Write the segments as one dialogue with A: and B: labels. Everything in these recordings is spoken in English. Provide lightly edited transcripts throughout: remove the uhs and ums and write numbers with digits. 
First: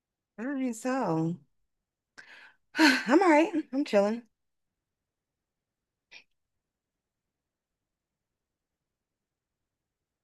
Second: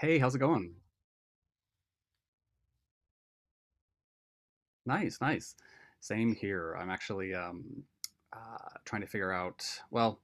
A: Hey, how's it
B: All
A: going?
B: right, so I'm all right. I'm chilling.
A: Nice, nice. Same here. I'm actually uh, trying to figure out. Well,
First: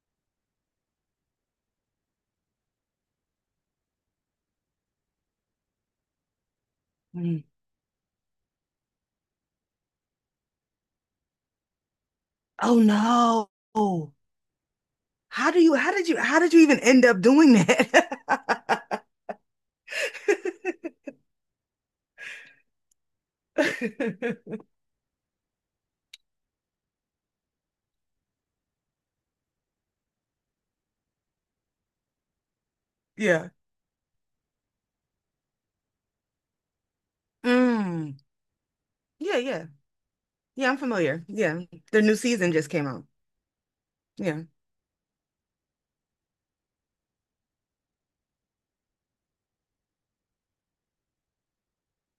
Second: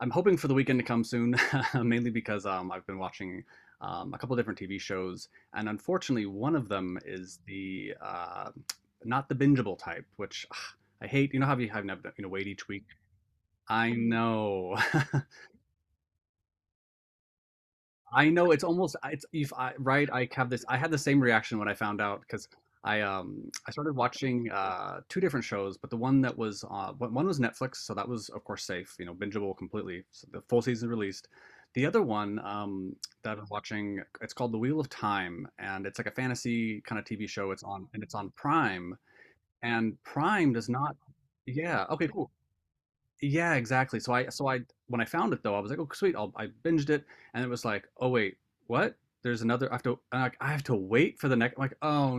A: I'm hoping for the weekend to come soon, mainly because I've been watching a couple different TV shows, and unfortunately, one of them is
B: Mm.
A: the not the bingeable type, which ugh, I hate. You know how you know wait each
B: Oh
A: week?
B: no.
A: I know.
B: How do you how did you how did you even end up doing
A: I
B: that?
A: know it's almost it's if I right I have this I had the same reaction when I found out because I started watching two different shows, but the one that was one one was Netflix, so that was of course safe, you know, bingeable completely, so the full season released. The other one, that I was
B: Yeah.
A: watching, it's called The Wheel of Time, and it's like a fantasy kind of TV show.
B: Mm.
A: It's on Prime,
B: Yeah, yeah.
A: and Prime does
B: Yeah, I'm
A: not,
B: familiar. Yeah.
A: yeah,
B: Their
A: okay,
B: new
A: cool,
B: season just came out.
A: yeah, exactly.
B: Yeah.
A: So I when I found it, though, I was like, oh sweet, I'll, I binged it, and it was like, oh wait, what? There's another. I have to wait for the next. Like, oh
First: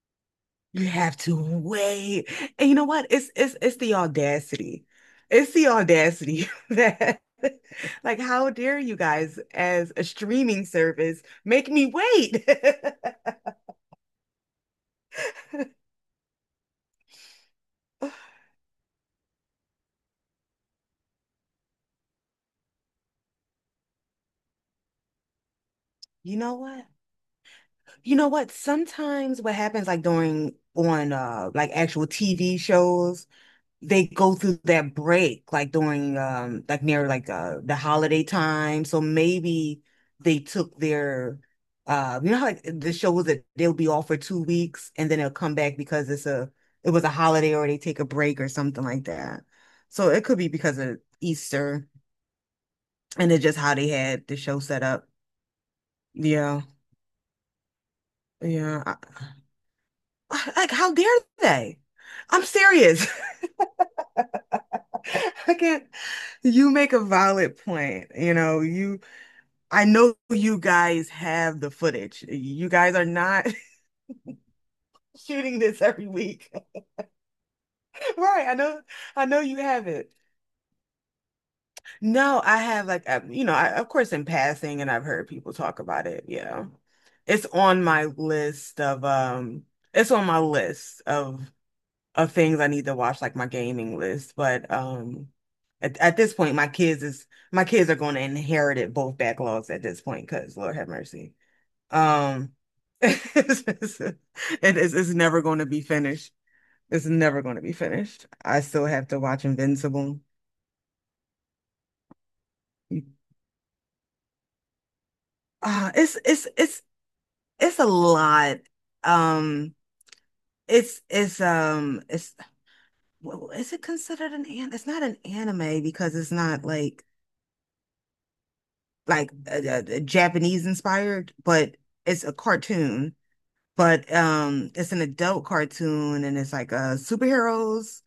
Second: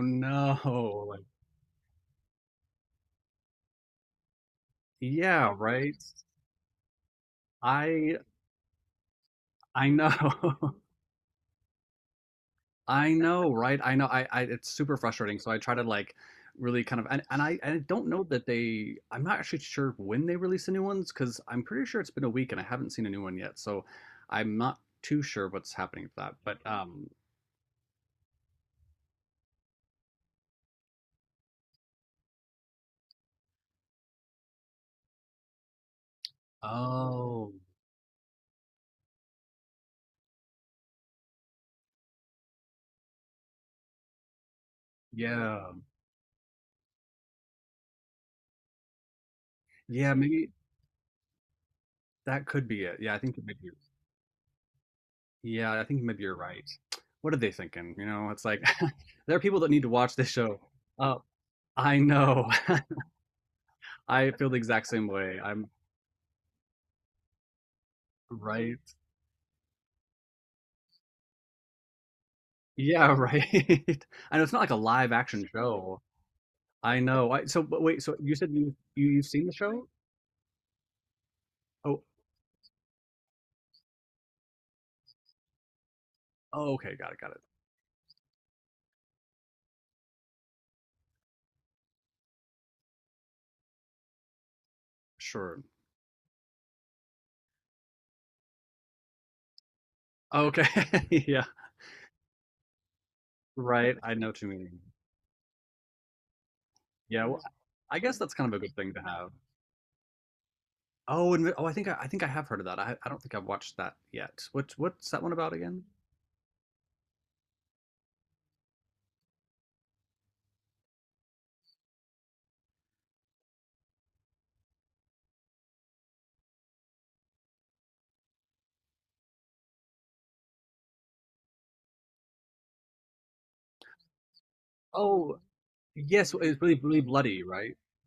B: You
A: no.
B: have
A: Like,
B: to wait. And you know what? It's the audacity.
A: yeah,
B: It's the
A: right.
B: audacity that
A: I
B: like how dare you guys
A: I
B: as a
A: know.
B: streaming service make me wait.
A: I know, right? I know. I, it's super frustrating. So I try to like really kind of and I don't know that they. I'm not actually sure when they release the new ones, because I'm pretty sure it's been a week and I haven't seen a new one yet. So I'm not too sure what's happening with that.
B: You know
A: But
B: what? You know what? Sometimes what happens like during on like actual TV shows, they go through that break like during like near like
A: Oh.
B: the holiday time. So maybe they took their you know how like the shows that they'll be off for 2 weeks and then they'll come
A: Yeah.
B: back because it was a holiday or they take a break or something like that. So
A: Yeah,
B: it could be
A: maybe
B: because of Easter
A: that could be it. Yeah, I
B: and
A: think
B: it's just
A: maybe you're
B: how they had the show set up.
A: Yeah, I think maybe you're
B: Yeah.
A: right. What are they thinking? You know, it's like
B: Yeah.
A: there are people that need to watch this show.
B: Like, how dare
A: Uh,
B: they?
A: I
B: I'm
A: know.
B: serious.
A: I feel the exact same way.
B: I
A: I'm
B: can't. You make a valid point. You know,
A: right.
B: you, I know you guys have the footage. You guys are
A: Yeah, right.
B: not
A: I know it's not like a live action
B: shooting this
A: show.
B: every week.
A: I know. I, so, but wait, so you
B: Right.
A: said
B: I
A: you've
B: know
A: seen the
B: you
A: show?
B: have it.
A: Oh,
B: No, I have like, you know, I, of course, in passing, and I've heard people talk about it. Yeah.
A: oh, okay, got it, got it.
B: It's on my list of, it's on my list of things I need to watch, like my gaming list. But
A: Sure.
B: at this point, my kids are going to inherit it both backlogs at this point because
A: Okay.
B: Lord have mercy.
A: Yeah,
B: Um,
A: right. I know what you mean.
B: it's never going to be finished. It's
A: Yeah, well,
B: never going to be
A: I guess
B: finished.
A: that's kind of
B: I
A: a good
B: still
A: thing to
B: have to
A: have.
B: watch Invincible.
A: Oh, and oh, I think I have heard of that. I don't think I've watched that yet. What's that one about again?
B: Uh, it's it's it's it's a lot. Um, it's well, is it considered an? It's not an anime because it's not like like a Japanese inspired, but it's a cartoon. But it's an
A: Oh,
B: adult cartoon,
A: yes,
B: and it's
A: it's really
B: like
A: really bloody, right?
B: superheroes.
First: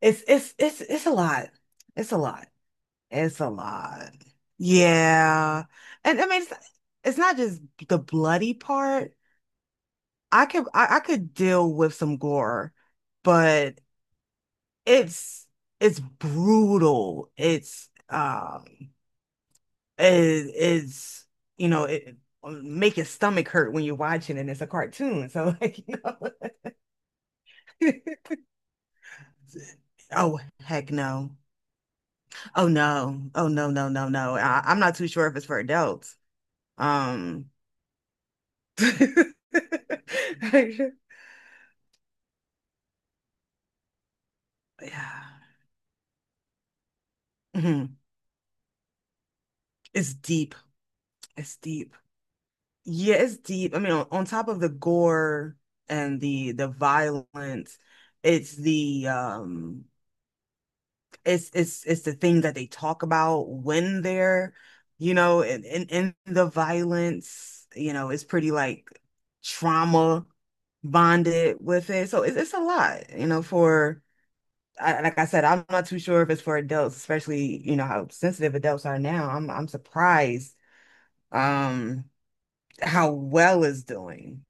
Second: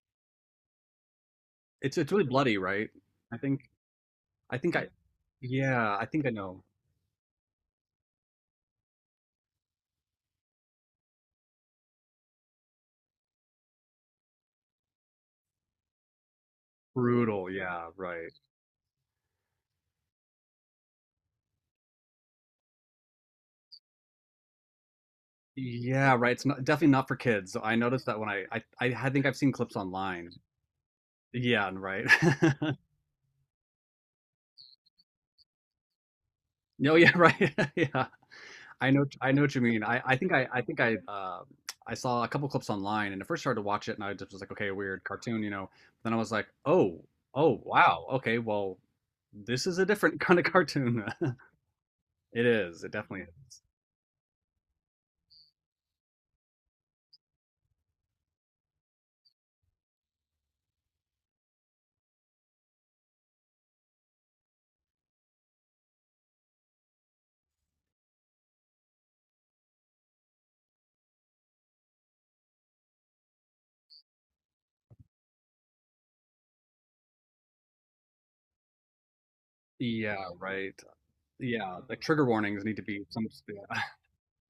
B: It's it's a lot.
A: It's
B: It's a
A: really
B: lot.
A: bloody, right? I
B: It's a
A: think
B: lot.
A: I think I
B: Yeah,
A: yeah, I
B: and I
A: think I
B: mean
A: know.
B: it's not just the bloody part. I could deal with some gore, but it's it's brutal.
A: Brutal, yeah, right.
B: It, it's you know it make your stomach hurt when you're watching and it's a cartoon. So like you
A: Yeah, right. It's not definitely not for kids. I
B: know.
A: noticed that when I think I've seen clips online.
B: Oh heck no.
A: Yeah, and right.
B: Oh no. Oh no no no no. I'm not too sure if it's for adults.
A: No, yeah,
B: Um
A: right. Yeah. I know what
B: yeah.
A: you mean. I saw a couple clips online, and at first started to watch it, and I just was like, okay, weird cartoon, you know. Then I was like, oh, oh,
B: Mhm.
A: wow, okay, well, this is a
B: It's
A: different kind of
B: deep.
A: cartoon.
B: It's deep.
A: It is. It
B: Yeah,
A: definitely
B: it's
A: is.
B: deep. I mean, on top of the gore and the violence, it's the um it's the thing that they talk about when they're, you know, in the violence, you know, it's pretty like trauma bonded with it. So it's a lot, you know, for like I said, I'm not too sure if it's for adults, especially, you know, how sensitive adults are now. I'm
A: Yeah,
B: surprised
A: right. Yeah, the
B: um
A: trigger warnings need to be
B: how
A: some.
B: well it's doing.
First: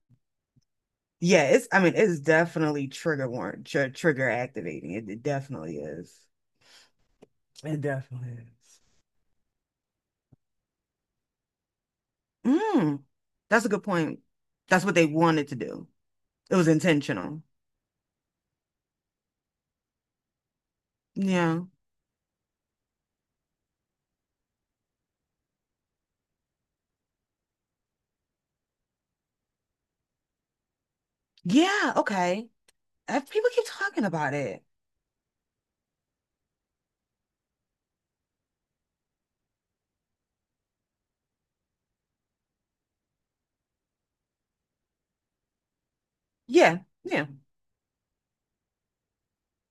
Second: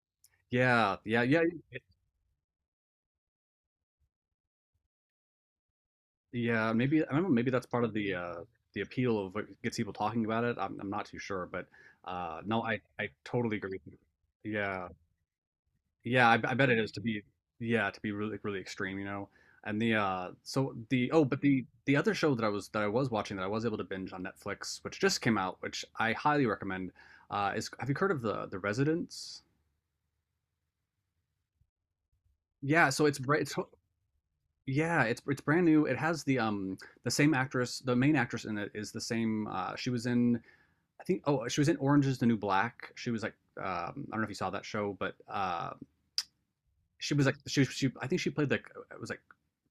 A: Yeah, yeah, yeah,
B: Yeah,
A: yeah.
B: it's I
A: it-
B: mean, it's definitely trigger warrant, tr trigger activating. It definitely is.
A: yeah, maybe I don't know. Maybe that's
B: It
A: part of
B: definitely is.
A: the appeal of what gets people talking about it. I'm not too sure, but no, I
B: Mm,
A: I totally
B: that's a
A: agree
B: good
A: with
B: point.
A: you.
B: That's
A: Yeah.
B: what they wanted to do.
A: Yeah, I
B: It was
A: bet it is to be
B: intentional.
A: yeah, to be really really extreme, you know. And the so the oh, but
B: Yeah.
A: the other show that I was watching, that I was able to binge on Netflix, which just came out, which I highly recommend, is, have you heard of The Residents?
B: Yeah, okay.
A: Yeah, so
B: If people
A: it's
B: keep talking about it.
A: yeah, it's brand new. It has the same actress. The main actress in it is the same, she was in, I think, oh, she was in Orange is the New Black. She was like, I don't know if you saw that show, but
B: Yeah,
A: she was
B: yeah.
A: like, she I think she played like, it was like,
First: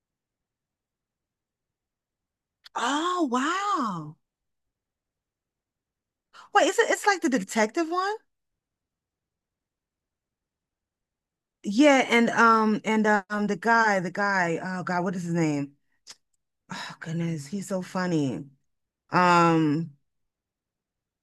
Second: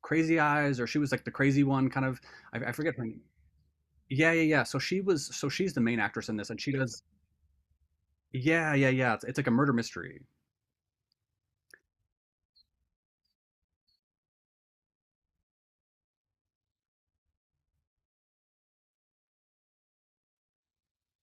A: Crazy Eyes, or she was like the crazy one kind of. I forget her name.
B: Oh, wow.
A: Yeah, yeah, yeah. So she was, so she's the main actress in this, and
B: Wait,
A: she
B: is it
A: does
B: it's like the detective one?
A: yeah, yeah, yeah. It's like a murder mystery.
B: Yeah, and the guy, oh God, what is his name? Oh goodness, he's so funny. Um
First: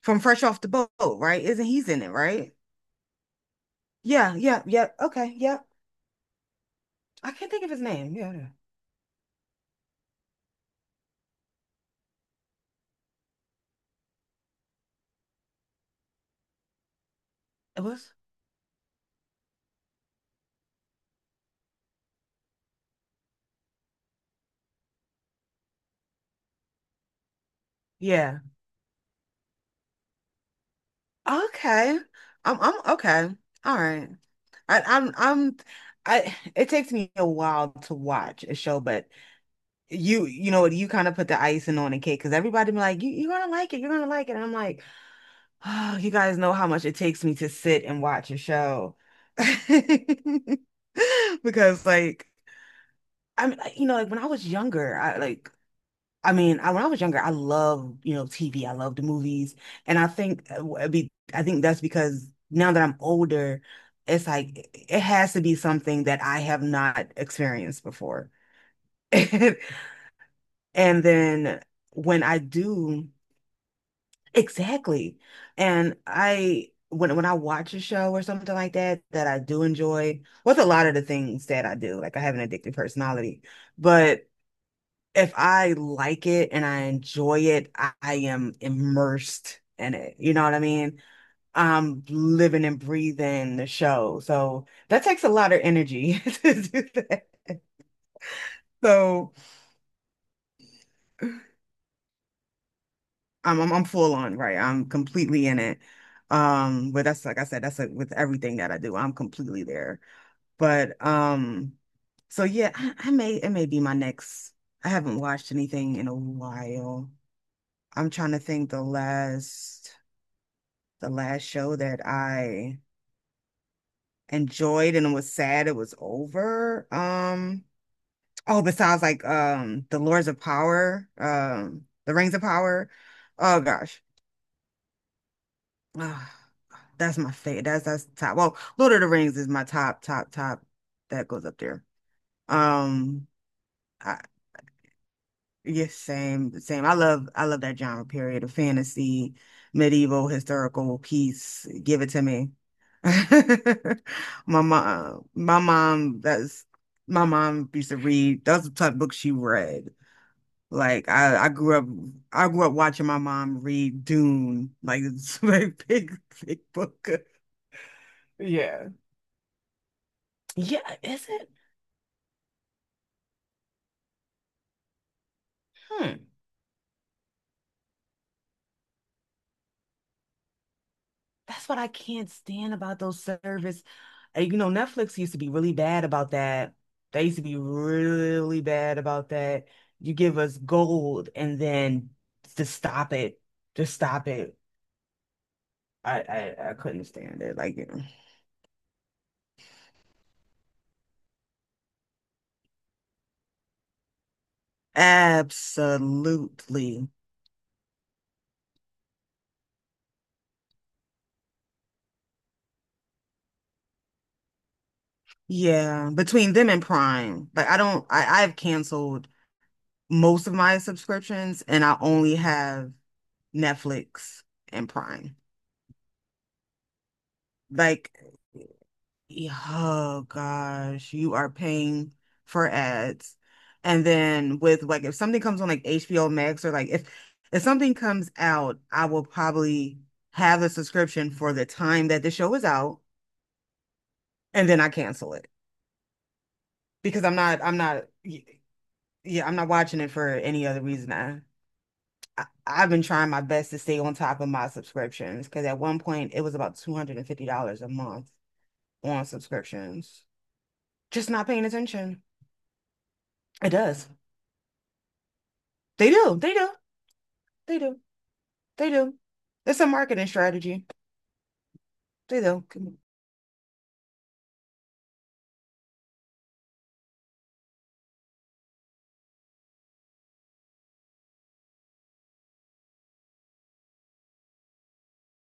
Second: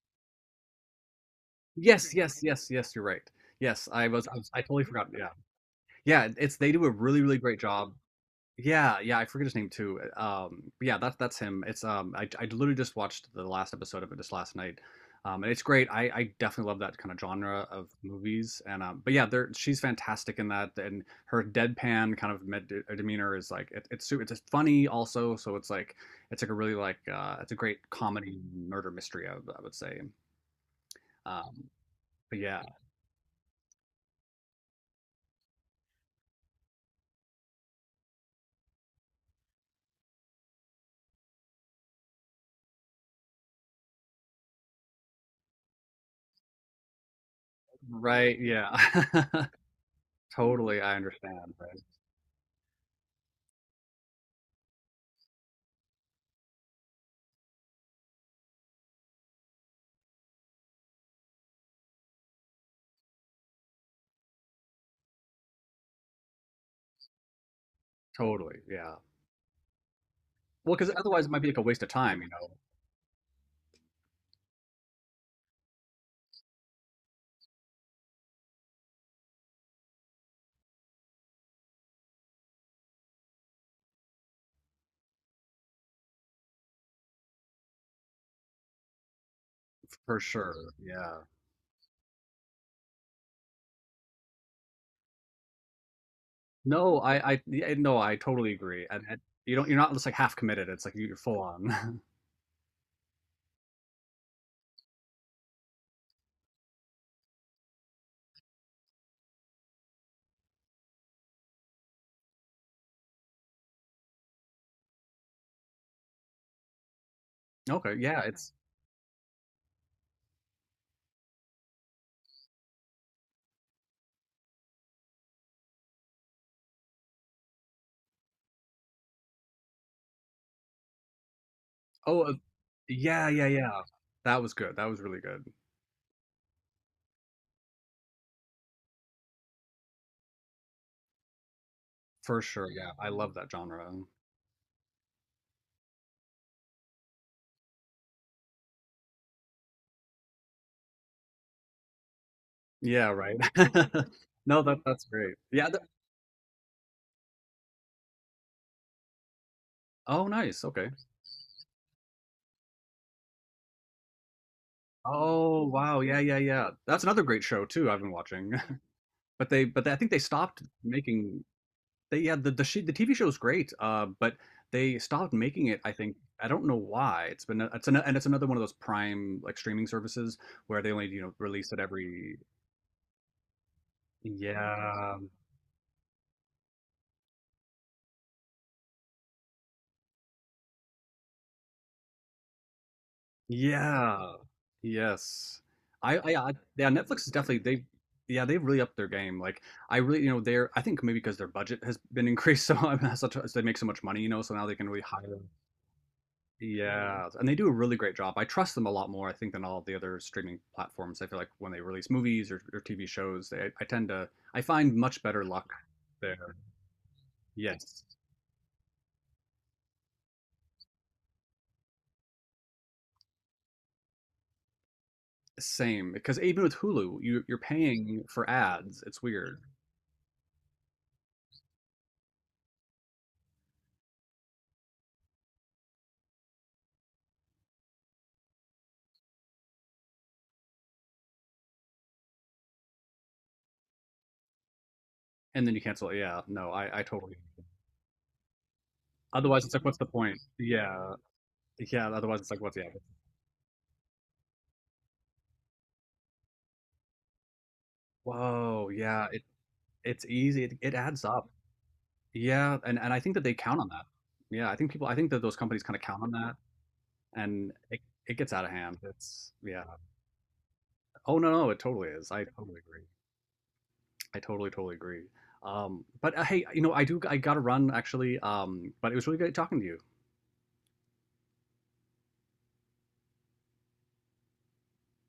B: from Fresh Off the Boat, right? Isn't he's in it,
A: Yes, yes,
B: right?
A: yes, yes, you're right. Yes,
B: Yeah,
A: I
B: yeah,
A: totally
B: yeah.
A: forgot. Yeah.
B: Okay, yeah.
A: Yeah, it's they do a really
B: I
A: really
B: can't
A: great
B: think of his
A: job.
B: name. Yeah, yeah.
A: Yeah, yeah, I forget his name too. But yeah, that's him. It's I literally just watched the last episode of it just last night, and it's great. I definitely love that kind of genre
B: It
A: of
B: was.
A: movies, and but yeah, there, she's fantastic in that, and her deadpan kind of demeanor is like, it's just funny also. So it's like a really like it's a great
B: Yeah.
A: comedy murder mystery. I would say. Um,
B: Okay.
A: but
B: I'm
A: yeah,
B: I'm okay. All right. I'm I it takes me a while to watch a show, but you know what you kind of put the icing on the cake because everybody be like, you're gonna like it, you're gonna like it. And I'm like, oh, you guys know how much it takes me to sit and watch a
A: right, yeah,
B: show.
A: totally. I understand. Right,
B: Because like I'm you know, like when I was younger, I like when I was younger, I loved, you know, TV. I loved the movies. And I think I think that's because now that I'm older, it's like it has to be something that I have not experienced before.
A: totally. Yeah. Well, because
B: And
A: otherwise it might be like
B: then
A: a waste of time,
B: when
A: you
B: I
A: know.
B: do, exactly. And I when I watch a show or something like that that I do enjoy, with a lot of the things that I do, like I have an addictive personality. But if I like it and I enjoy it, I am immersed in it.
A: For
B: You know what I
A: sure,
B: mean?
A: yeah.
B: I'm living and breathing the show. So that takes a lot of energy to do
A: No,
B: that.
A: I yeah, no, I totally agree, and
B: So
A: you don't, you're not just like half committed, it's like you, you're full on.
B: I'm full on, right? I'm completely in it. But that's like I said, that's like with everything that I do, I'm completely there. But so yeah, I may it may be my next. I haven't watched anything in a while.
A: Okay,
B: I'm
A: yeah,
B: trying to
A: it's
B: think the last. The last show that I enjoyed and was sad it was over. Oh, besides like The Lords of Power, The
A: oh,
B: Rings of Power.
A: yeah, yeah,
B: Oh
A: yeah.
B: gosh.
A: That was good, that was really good.
B: Ah, that's my favorite. That's top. Well, Lord of the Rings is my top, top, top. That goes up there.
A: For sure, yeah, I
B: Um,
A: love that genre.
B: I, Yes, same, same. I love that genre period of fantasy, medieval, historical piece. Give it to me.
A: Yeah, right. No,
B: My
A: that that's great.
B: my
A: Yeah, the
B: mom, that's my mom used to read. That's the type of book she read.
A: oh, nice, okay.
B: Like I grew up watching my mom read Dune. Like it's a
A: Oh,
B: very
A: wow, yeah,
B: big,
A: yeah,
B: big
A: yeah. That's
B: book.
A: another great show too I've been watching.
B: Yeah.
A: But they, I think they stopped
B: Yeah, is
A: making.
B: it?
A: They yeah, the TV show's great, but they stopped making it, I think.
B: Hmm.
A: I don't know why. It's been it's an, and it's another one of those Prime like streaming services, where they only, you know,
B: That's
A: release
B: what
A: it
B: I can't
A: every
B: stand about those service. Uh, you know,
A: yeah.
B: Netflix used to be really bad about that. They used to be really bad about that. You give us gold and then just stop it. Just stop
A: Yeah.
B: it.
A: Yes. I, I, I
B: I
A: yeah,
B: couldn't
A: Netflix is
B: stand it.
A: definitely
B: Like,
A: they
B: you know.
A: yeah, they've really upped their game. Like I really, you know, they're I think maybe because their budget has been increased so, I mean, such, so they make so much money, you know, so now they can really hire.
B: Absolutely.
A: Yeah, and they do a really great job. I trust them a lot more, I think, than all the other streaming platforms. I feel like when they release movies or TV shows, they, I tend to, I find much better luck
B: Yeah. Between
A: there.
B: them and Prime. Like I
A: Yes,
B: don't I, I've canceled most of my subscriptions and I only have Netflix and Prime.
A: same. Because even with Hulu, you, you're
B: Like
A: paying for ads. It's
B: yeah,
A: weird,
B: oh gosh, you are paying for ads. And then with like if something comes on like HBO Max or like if something comes out, I will probably have a subscription for the time that the show is out and then I cancel it
A: and then you cancel it. Yeah, no, I
B: because
A: totally.
B: I'm not y- yeah, I'm
A: Otherwise,
B: not
A: it's like, what's
B: watching
A: the
B: it for
A: point?
B: any other reason.
A: Yeah, yeah. Otherwise,
B: I
A: it's like, what's the
B: I've
A: average?
B: been trying my best to stay on top of my subscriptions because at one point it was about $250 a month
A: Whoa,
B: on
A: yeah. It
B: subscriptions.
A: it's easy. It adds
B: Just not
A: up.
B: paying attention.
A: Yeah, and I think that they
B: It
A: count on that.
B: does.
A: Yeah, I think people. I think that those companies kind of
B: They
A: count on
B: do. They
A: that.
B: do.
A: and
B: They
A: it,
B: do.
A: it gets out of
B: They
A: hand.
B: do.
A: It's
B: It's
A: yeah.
B: a marketing strategy.
A: Oh no, no, it totally is.
B: They
A: I
B: do.
A: totally agree. I totally totally agree. But Hey, you know, I do. I got to run actually. But it was really great talking to you.